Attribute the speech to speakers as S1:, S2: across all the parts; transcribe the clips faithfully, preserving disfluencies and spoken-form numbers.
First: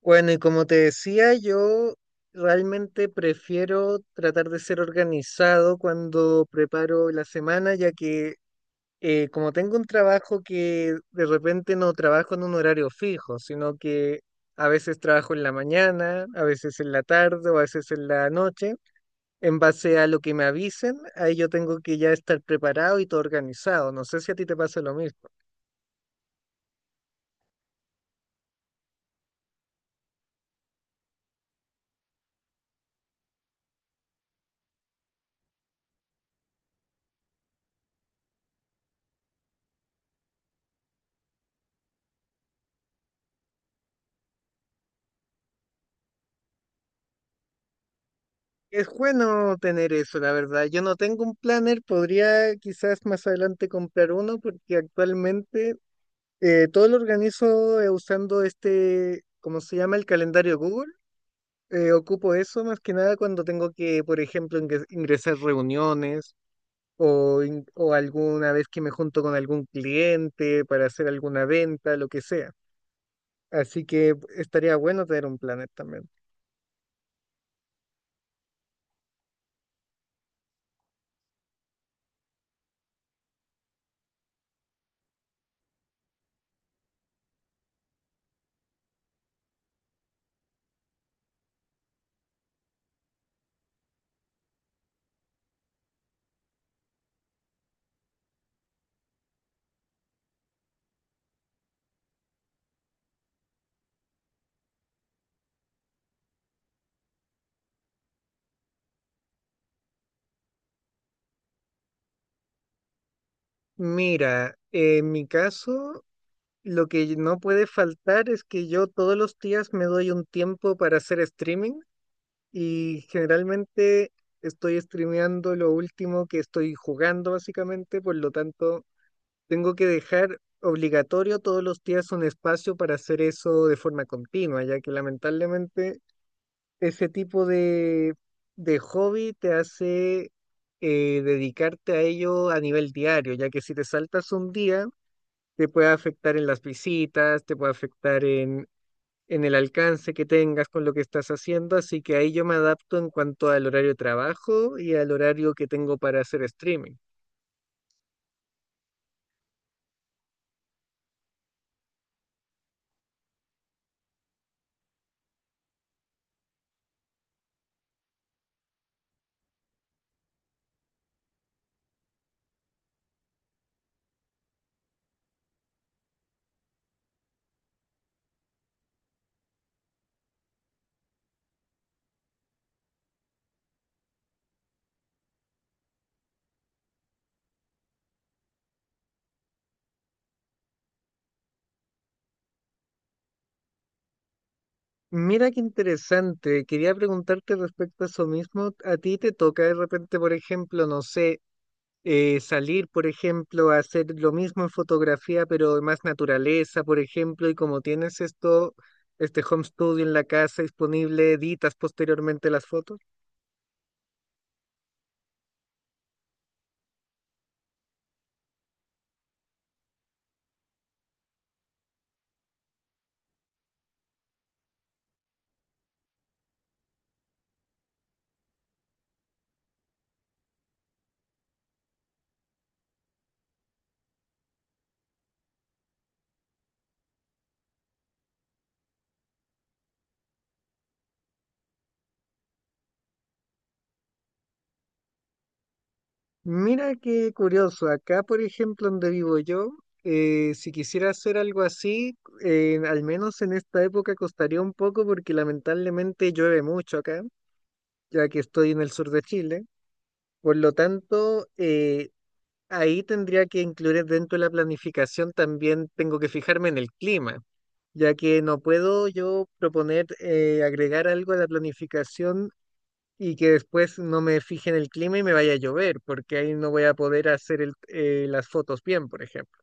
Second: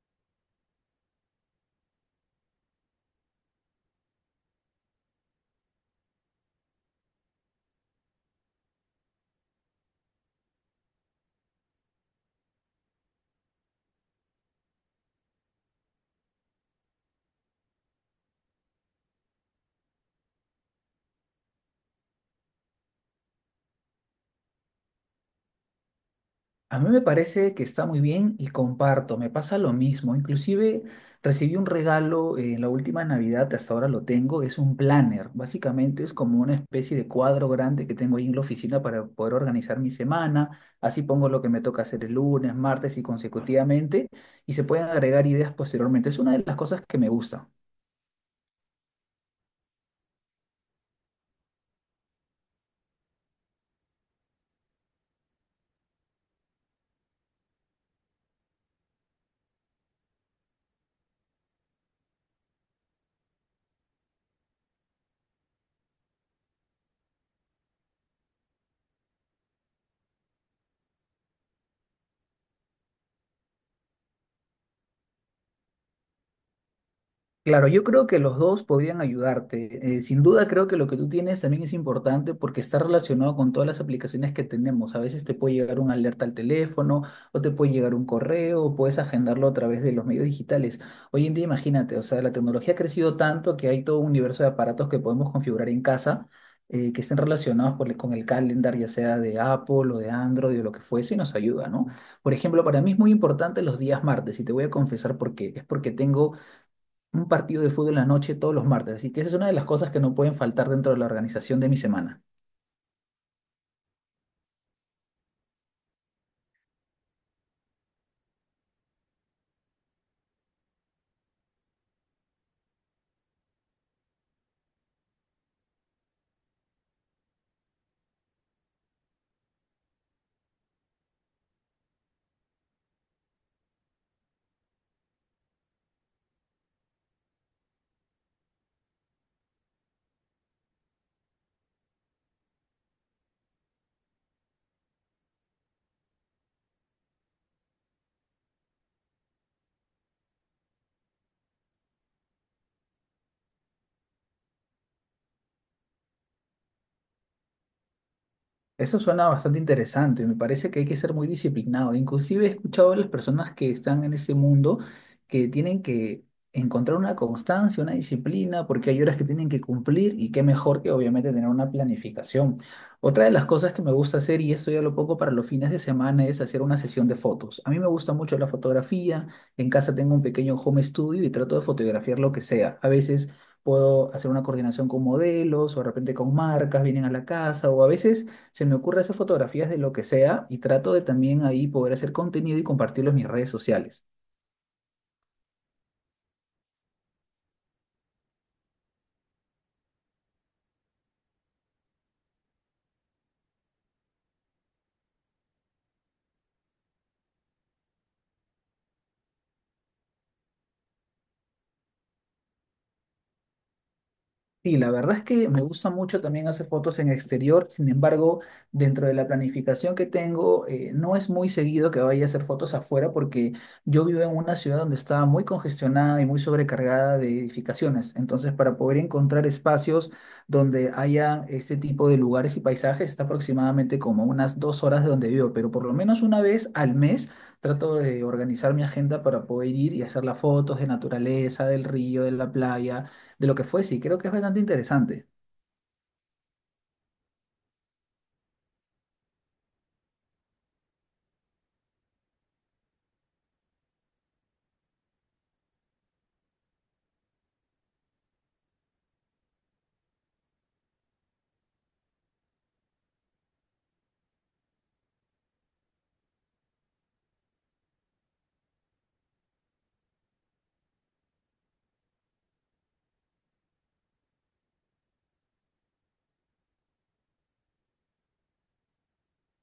S1: Bueno, y como te decía, yo realmente prefiero tratar de ser organizado cuando preparo la semana, ya que eh, como tengo un trabajo que de repente no trabajo en un horario fijo, sino que a veces trabajo en la mañana, a veces en la tarde o a veces en la noche, en base a lo que me avisen, ahí yo tengo que ya estar preparado y todo organizado. No sé si a ti te pasa lo mismo.
S2: A mí me parece que está muy bien y comparto, me pasa lo mismo. Inclusive recibí un regalo eh, en la última Navidad, hasta ahora lo tengo, es un planner. Básicamente es como una especie de cuadro grande que tengo ahí en la oficina para poder organizar mi semana. Así pongo lo que me toca hacer el lunes, martes y consecutivamente y se pueden agregar ideas posteriormente. Es una de las cosas que me gusta.
S1: Es bueno tener eso, la verdad. Yo no tengo un planner, podría quizás más adelante comprar uno porque actualmente eh, todo lo organizo eh, usando este, ¿cómo se llama? El calendario Google. Eh, ocupo eso más que nada cuando tengo que, por ejemplo, ingre- ingresar reuniones o, in- o alguna vez que me junto con algún cliente para hacer alguna venta, lo que sea. Así que estaría bueno tener un planner también.
S2: Claro, yo creo que los dos podrían ayudarte. Eh, sin duda creo que lo que tú tienes también es importante porque está relacionado con todas las aplicaciones que tenemos. A veces te puede llegar una alerta al teléfono o te puede llegar un correo o puedes agendarlo a través de los medios digitales. Hoy en día imagínate, o sea, la tecnología ha crecido tanto que hay todo un universo de aparatos que podemos configurar en casa eh, que estén relacionados por el- con el calendar, ya sea de Apple o de Android o lo que fuese, y nos ayuda, ¿no? Por ejemplo, para mí es muy importante los días martes y te voy a confesar por qué. Es porque tengo un partido de fútbol en la noche todos los martes. Así que esa es una de las cosas que no pueden faltar dentro de la organización de mi semana.
S1: Mira, en mi caso... Lo que no puede faltar es que yo todos los días me doy un tiempo para hacer streaming y generalmente estoy streameando lo último que estoy jugando básicamente, por lo tanto tengo que dejar obligatorio todos los días un espacio para hacer eso de forma continua, ya que lamentablemente ese tipo de, de hobby te hace eh, dedicarte a ello a nivel diario, ya que si te saltas un día te puede afectar en las visitas, te puede afectar en, en el alcance que tengas con lo que estás haciendo, así que ahí yo me adapto en cuanto al horario de trabajo y al horario que tengo para hacer streaming.
S2: Eso suena bastante interesante, me parece que hay que ser muy disciplinado. Inclusive he escuchado a las personas que están en ese mundo que tienen que encontrar una constancia, una disciplina, porque hay horas que tienen que cumplir y qué mejor que obviamente tener una planificación. Otra de las cosas que me gusta hacer, y esto ya lo poco para los fines de semana, es hacer una sesión de fotos. A mí me gusta mucho la fotografía, en casa tengo un pequeño home studio y trato de fotografiar lo que sea. A veces puedo hacer una coordinación con modelos o de repente con marcas, vienen a la casa o a veces se me ocurre hacer fotografías de lo que sea y trato de también ahí poder hacer contenido y compartirlo en mis redes sociales.
S1: Mira qué interesante, quería preguntarte respecto a eso mismo, ¿a ti te toca de repente, por ejemplo, no sé, eh, salir, por ejemplo, a hacer lo mismo en fotografía, pero más naturaleza, por ejemplo, y como tienes esto, este home studio en la casa disponible, editas posteriormente las fotos?
S2: Sí, la verdad es que me gusta mucho también hacer fotos en exterior. Sin embargo, dentro de la planificación que tengo, eh, no es muy seguido que vaya a hacer fotos afuera porque yo vivo en una ciudad donde está muy congestionada y muy sobrecargada de edificaciones. Entonces, para poder encontrar espacios donde haya este tipo de lugares y paisajes, está aproximadamente como unas dos horas de donde vivo, pero por lo menos una vez al mes trato de organizar mi agenda para poder ir y hacer las fotos de naturaleza, del río, de la playa, de lo que fuese. Y creo que es bastante interesante.
S1: Mira qué curioso, acá por ejemplo donde vivo yo, eh, si quisiera hacer algo así, eh, al menos en esta época costaría un poco porque lamentablemente llueve mucho acá, ya que estoy en el sur de Chile. Por lo tanto, eh, ahí tendría que incluir dentro de la planificación también tengo que fijarme en el clima, ya que no puedo yo proponer eh, agregar algo a la planificación y que después no me fije en el clima y me vaya a llover, porque ahí no voy a poder hacer el- eh, las fotos bien, por ejemplo.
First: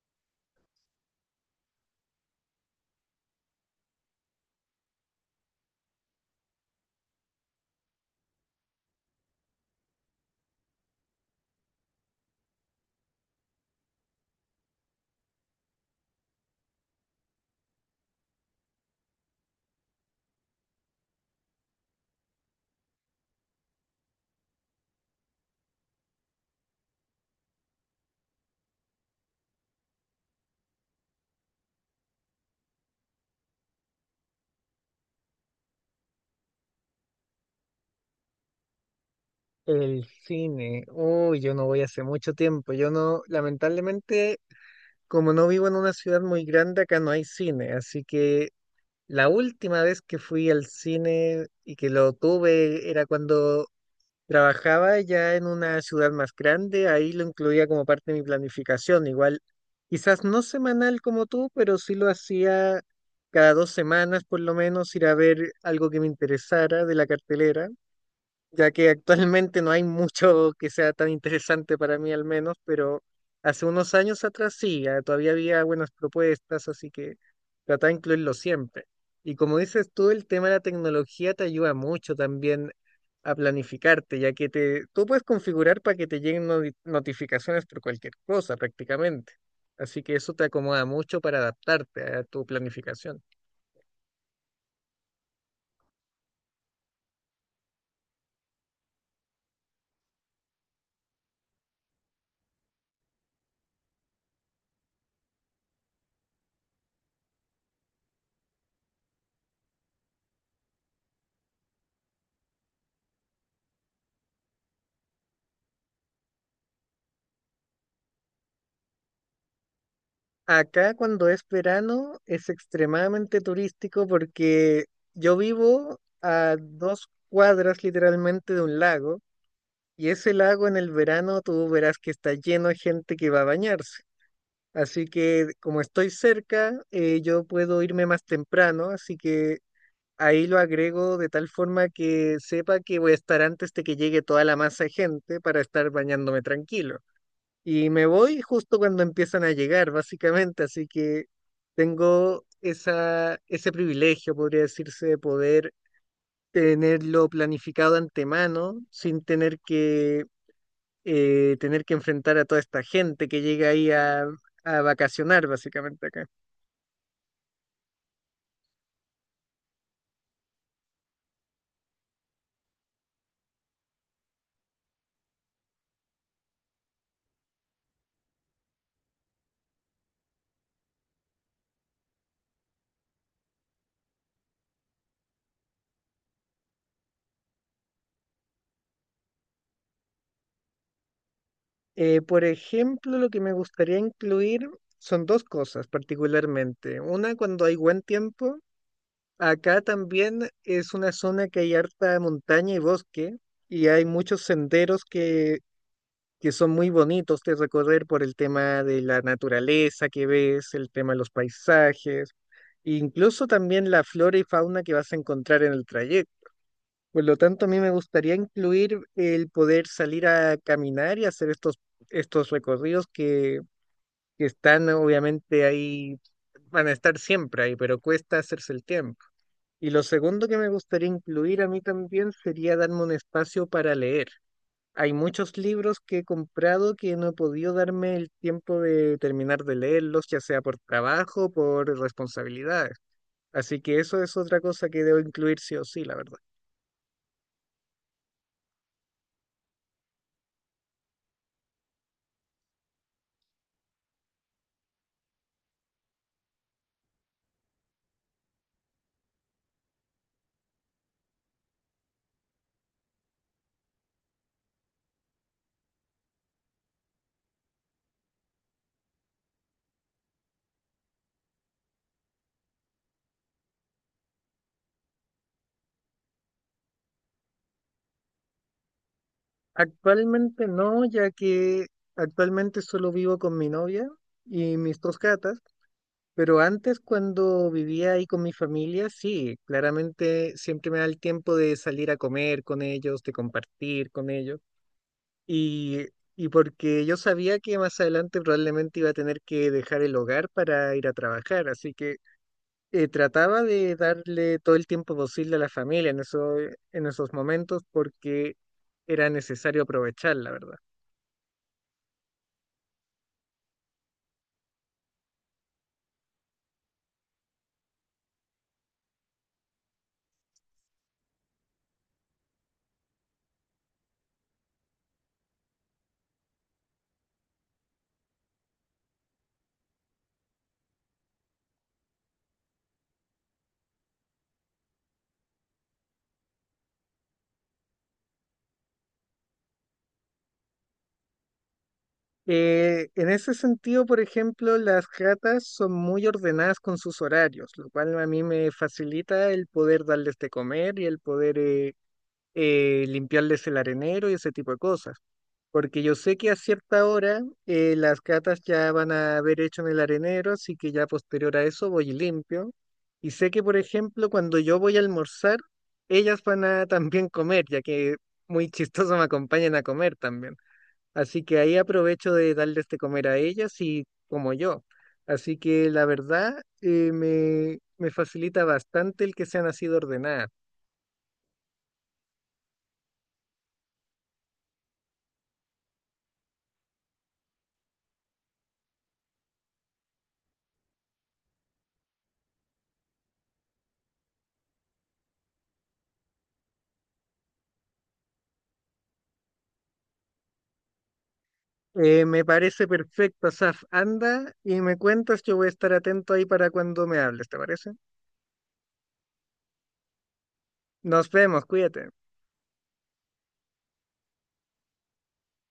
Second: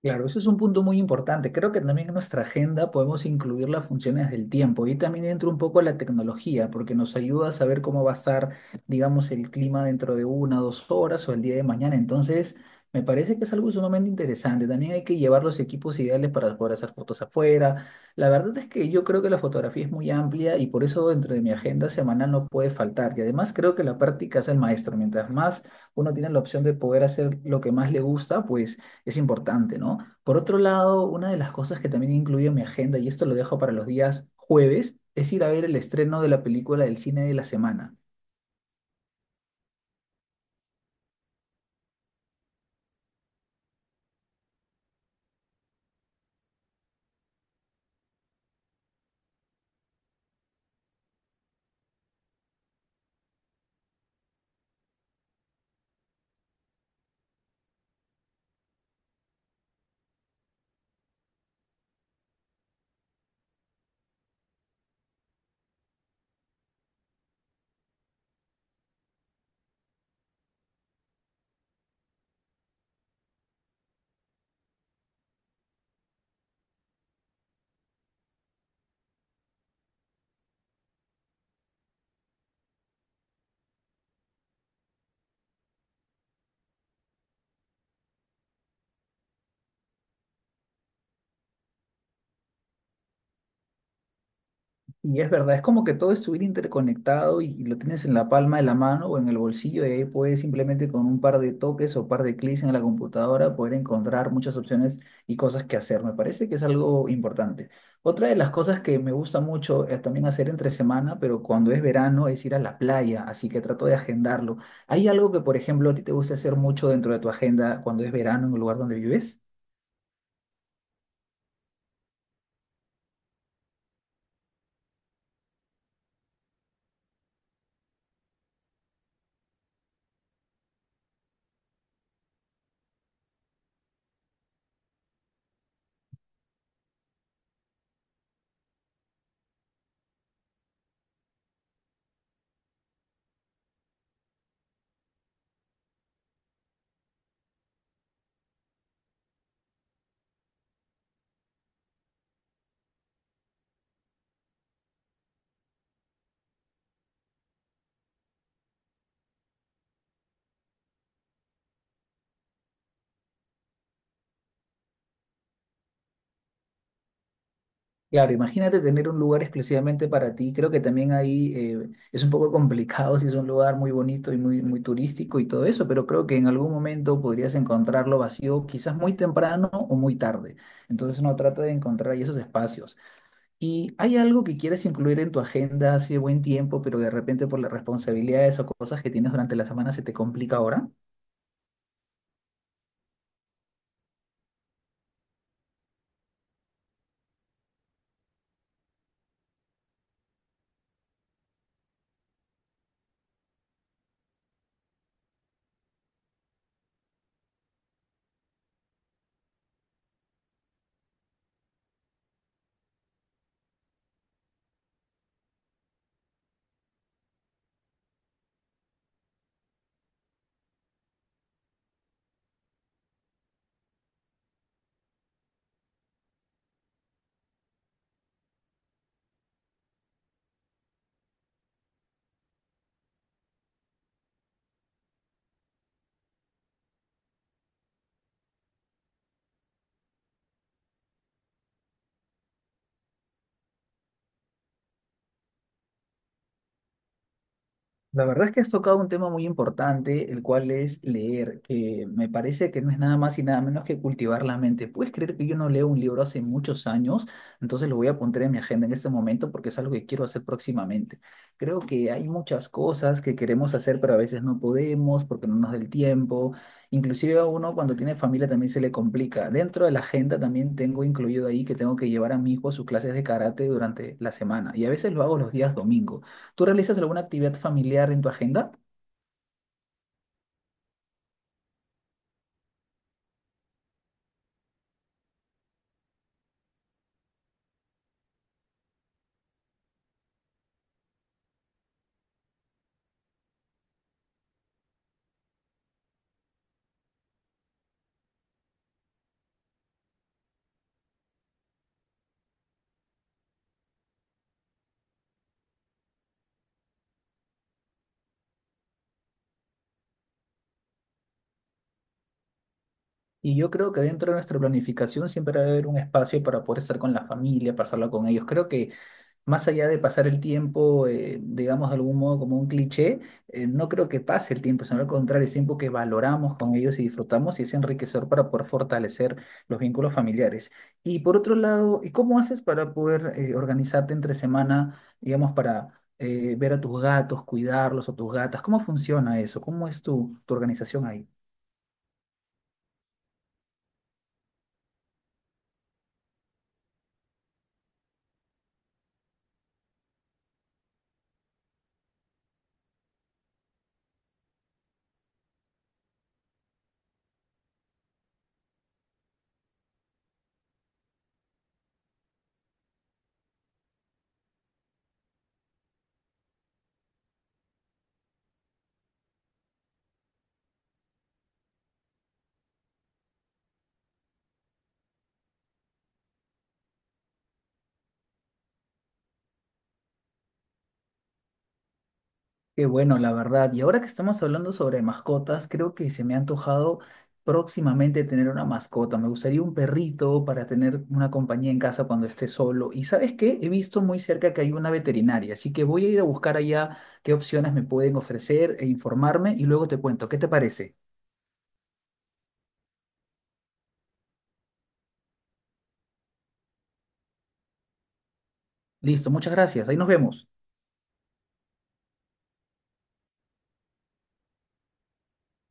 S2: Claro, ese es un punto muy importante. Creo que también en nuestra agenda podemos incluir las funciones del tiempo y también entra un poco la tecnología, porque nos ayuda a saber cómo va a estar, digamos, el clima dentro de una, dos horas o el día de mañana. Entonces, me parece que es algo sumamente interesante. También hay que llevar los equipos ideales para poder hacer fotos afuera. La verdad es que yo creo que la fotografía es muy amplia y por eso dentro de mi agenda semanal no puede faltar. Y además creo que la práctica es el maestro. Mientras más uno tiene la opción de poder hacer lo que más le gusta, pues es importante, ¿no? Por otro lado, una de las cosas que también incluyo en mi agenda, y esto lo dejo para los días jueves, es ir a ver el estreno de la película del cine de la semana.
S1: El cine, uy, yo no voy hace mucho tiempo, yo no, lamentablemente, como no vivo en una ciudad muy grande, acá no hay cine, así que la última vez que fui al cine y que lo tuve era cuando trabajaba ya en una ciudad más grande, ahí lo incluía como parte de mi planificación, igual quizás no semanal como tú, pero sí lo hacía cada dos semanas por lo menos, ir a ver algo que me interesara de la cartelera, ya que actualmente no hay mucho que sea tan interesante para mí al menos, pero hace unos años atrás sí, ah, todavía había buenas propuestas, así que trata de incluirlo siempre. Y como dices tú, el tema de la tecnología te ayuda mucho también a planificarte, ya que te, tú puedes configurar para que te lleguen noti- notificaciones por cualquier cosa prácticamente. Así que eso te acomoda mucho para adaptarte a tu planificación.
S2: Y es verdad, es como que todo estuviera interconectado y, y lo tienes en la palma de la mano o en el bolsillo y ahí puedes simplemente con un par de toques o par de clics en la computadora poder encontrar muchas opciones y cosas que hacer. Me parece que es algo importante. Otra de las cosas que me gusta mucho es también hacer entre semana, pero cuando es verano es ir a la playa, así que trato de agendarlo. ¿Hay algo que, por ejemplo, a ti te gusta hacer mucho dentro de tu agenda cuando es verano en el lugar donde vives?
S1: Acá cuando es verano es extremadamente turístico porque yo vivo a dos cuadras literalmente de un lago y ese lago en el verano tú verás que está lleno de gente que va a bañarse. Así que como estoy cerca, eh, yo puedo irme más temprano, así que ahí lo agrego de tal forma que sepa que voy a estar antes de que llegue toda la masa de gente para estar bañándome tranquilo. Y me voy justo cuando empiezan a llegar, básicamente, así que tengo esa, ese privilegio, podría decirse, de poder tenerlo planificado antemano sin tener que, eh, tener que enfrentar a toda esta gente que llega ahí a, a vacacionar, básicamente acá.
S2: Claro, imagínate tener un lugar exclusivamente para ti. Creo que también ahí eh, es un poco complicado si es un lugar muy bonito y muy, muy turístico y todo eso, pero creo que en algún momento podrías encontrarlo vacío, quizás muy temprano o muy tarde. Entonces uno trata de encontrar ahí esos espacios. ¿Y hay algo que quieres incluir en tu agenda hace buen tiempo, pero de repente por las responsabilidades o cosas que tienes durante la semana se te complica ahora?
S1: Eh, por ejemplo, lo que me gustaría incluir son dos cosas particularmente. Una, cuando hay buen tiempo, acá también es una zona que hay harta montaña y bosque y hay muchos senderos que, que son muy bonitos de recorrer por el tema de la naturaleza que ves, el tema de los paisajes, e incluso también la flora y fauna que vas a encontrar en el trayecto. Por lo tanto, a mí me gustaría incluir el poder salir a caminar y hacer estos, estos recorridos que, que están obviamente ahí, van a estar siempre ahí, pero cuesta hacerse el tiempo. Y lo segundo que me gustaría incluir a mí también sería darme un espacio para leer. Hay muchos libros que he comprado que no he podido darme el tiempo de terminar de leerlos, ya sea por trabajo por responsabilidades. Así que eso es otra cosa que debo incluir sí o sí, la verdad.
S2: La verdad es que has tocado un tema muy importante, el cual es leer, que me parece que no es nada más y nada menos que cultivar la mente. ¿Puedes creer que yo no leo un libro hace muchos años? Entonces lo voy a apuntar en mi agenda en este momento porque es algo que quiero hacer próximamente. Creo que hay muchas cosas que queremos hacer, pero a veces no podemos porque no nos da el tiempo. Inclusive a uno cuando tiene familia también se le complica. Dentro de la agenda también tengo incluido ahí que tengo que llevar a mi hijo a sus clases de karate durante la semana y a veces lo hago los días domingos. ¿Tú realizas alguna actividad familiar en tu agenda?
S1: Actualmente no, ya que actualmente solo vivo con mi novia y mis dos gatas. Pero antes, cuando vivía ahí con mi familia, sí, claramente siempre me da el tiempo de salir a comer con ellos, de compartir con ellos. Y, y porque yo sabía que más adelante probablemente iba a tener que dejar el hogar para ir a trabajar, así que eh, trataba de darle todo el tiempo posible a la familia en eso, en esos momentos porque era necesario aprovechar, la verdad.
S2: Y yo creo que dentro de nuestra planificación siempre va a haber un espacio para poder estar con la familia, pasarla con ellos. Creo que más allá de pasar el tiempo, eh, digamos de algún modo como un cliché, eh, no creo que pase el tiempo, sino al contrario, es tiempo que valoramos con ellos y disfrutamos y es enriquecedor para poder fortalecer los vínculos familiares. Y por otro lado, ¿y cómo haces para poder eh, organizarte entre semana, digamos, para eh, ver a tus gatos, cuidarlos o tus gatas? ¿Cómo funciona eso? ¿Cómo es tu, tu organización ahí?
S1: Eh, en ese sentido, por ejemplo, las ratas son muy ordenadas con sus horarios, lo cual a mí me facilita el poder darles de comer y el poder eh, eh, limpiarles el arenero y ese tipo de cosas. Porque yo sé que a cierta hora eh, las ratas ya van a haber hecho en el arenero, así que ya posterior a eso voy y limpio. Y sé que, por ejemplo, cuando yo voy a almorzar, ellas van a también comer, ya que muy chistoso me acompañan a comer también. Así que ahí aprovecho de darles de comer a ellas y como yo. Así que la verdad eh, me, me facilita bastante el que sean así de ordenadas.
S2: Qué bueno, la verdad. Y ahora que estamos hablando sobre mascotas, creo que se me ha antojado próximamente tener una mascota. Me gustaría un perrito para tener una compañía en casa cuando esté solo. Y ¿sabes qué? He visto muy cerca que hay una veterinaria, así que voy a ir a buscar allá qué opciones me pueden ofrecer e informarme y luego te cuento. ¿Qué te parece?
S1: Eh, me parece perfecto, Asaf. Anda y me cuentas, yo voy a estar atento ahí para cuando me hables, ¿te parece?
S2: Listo, muchas gracias. Ahí nos vemos.
S1: Nos vemos, cuídate.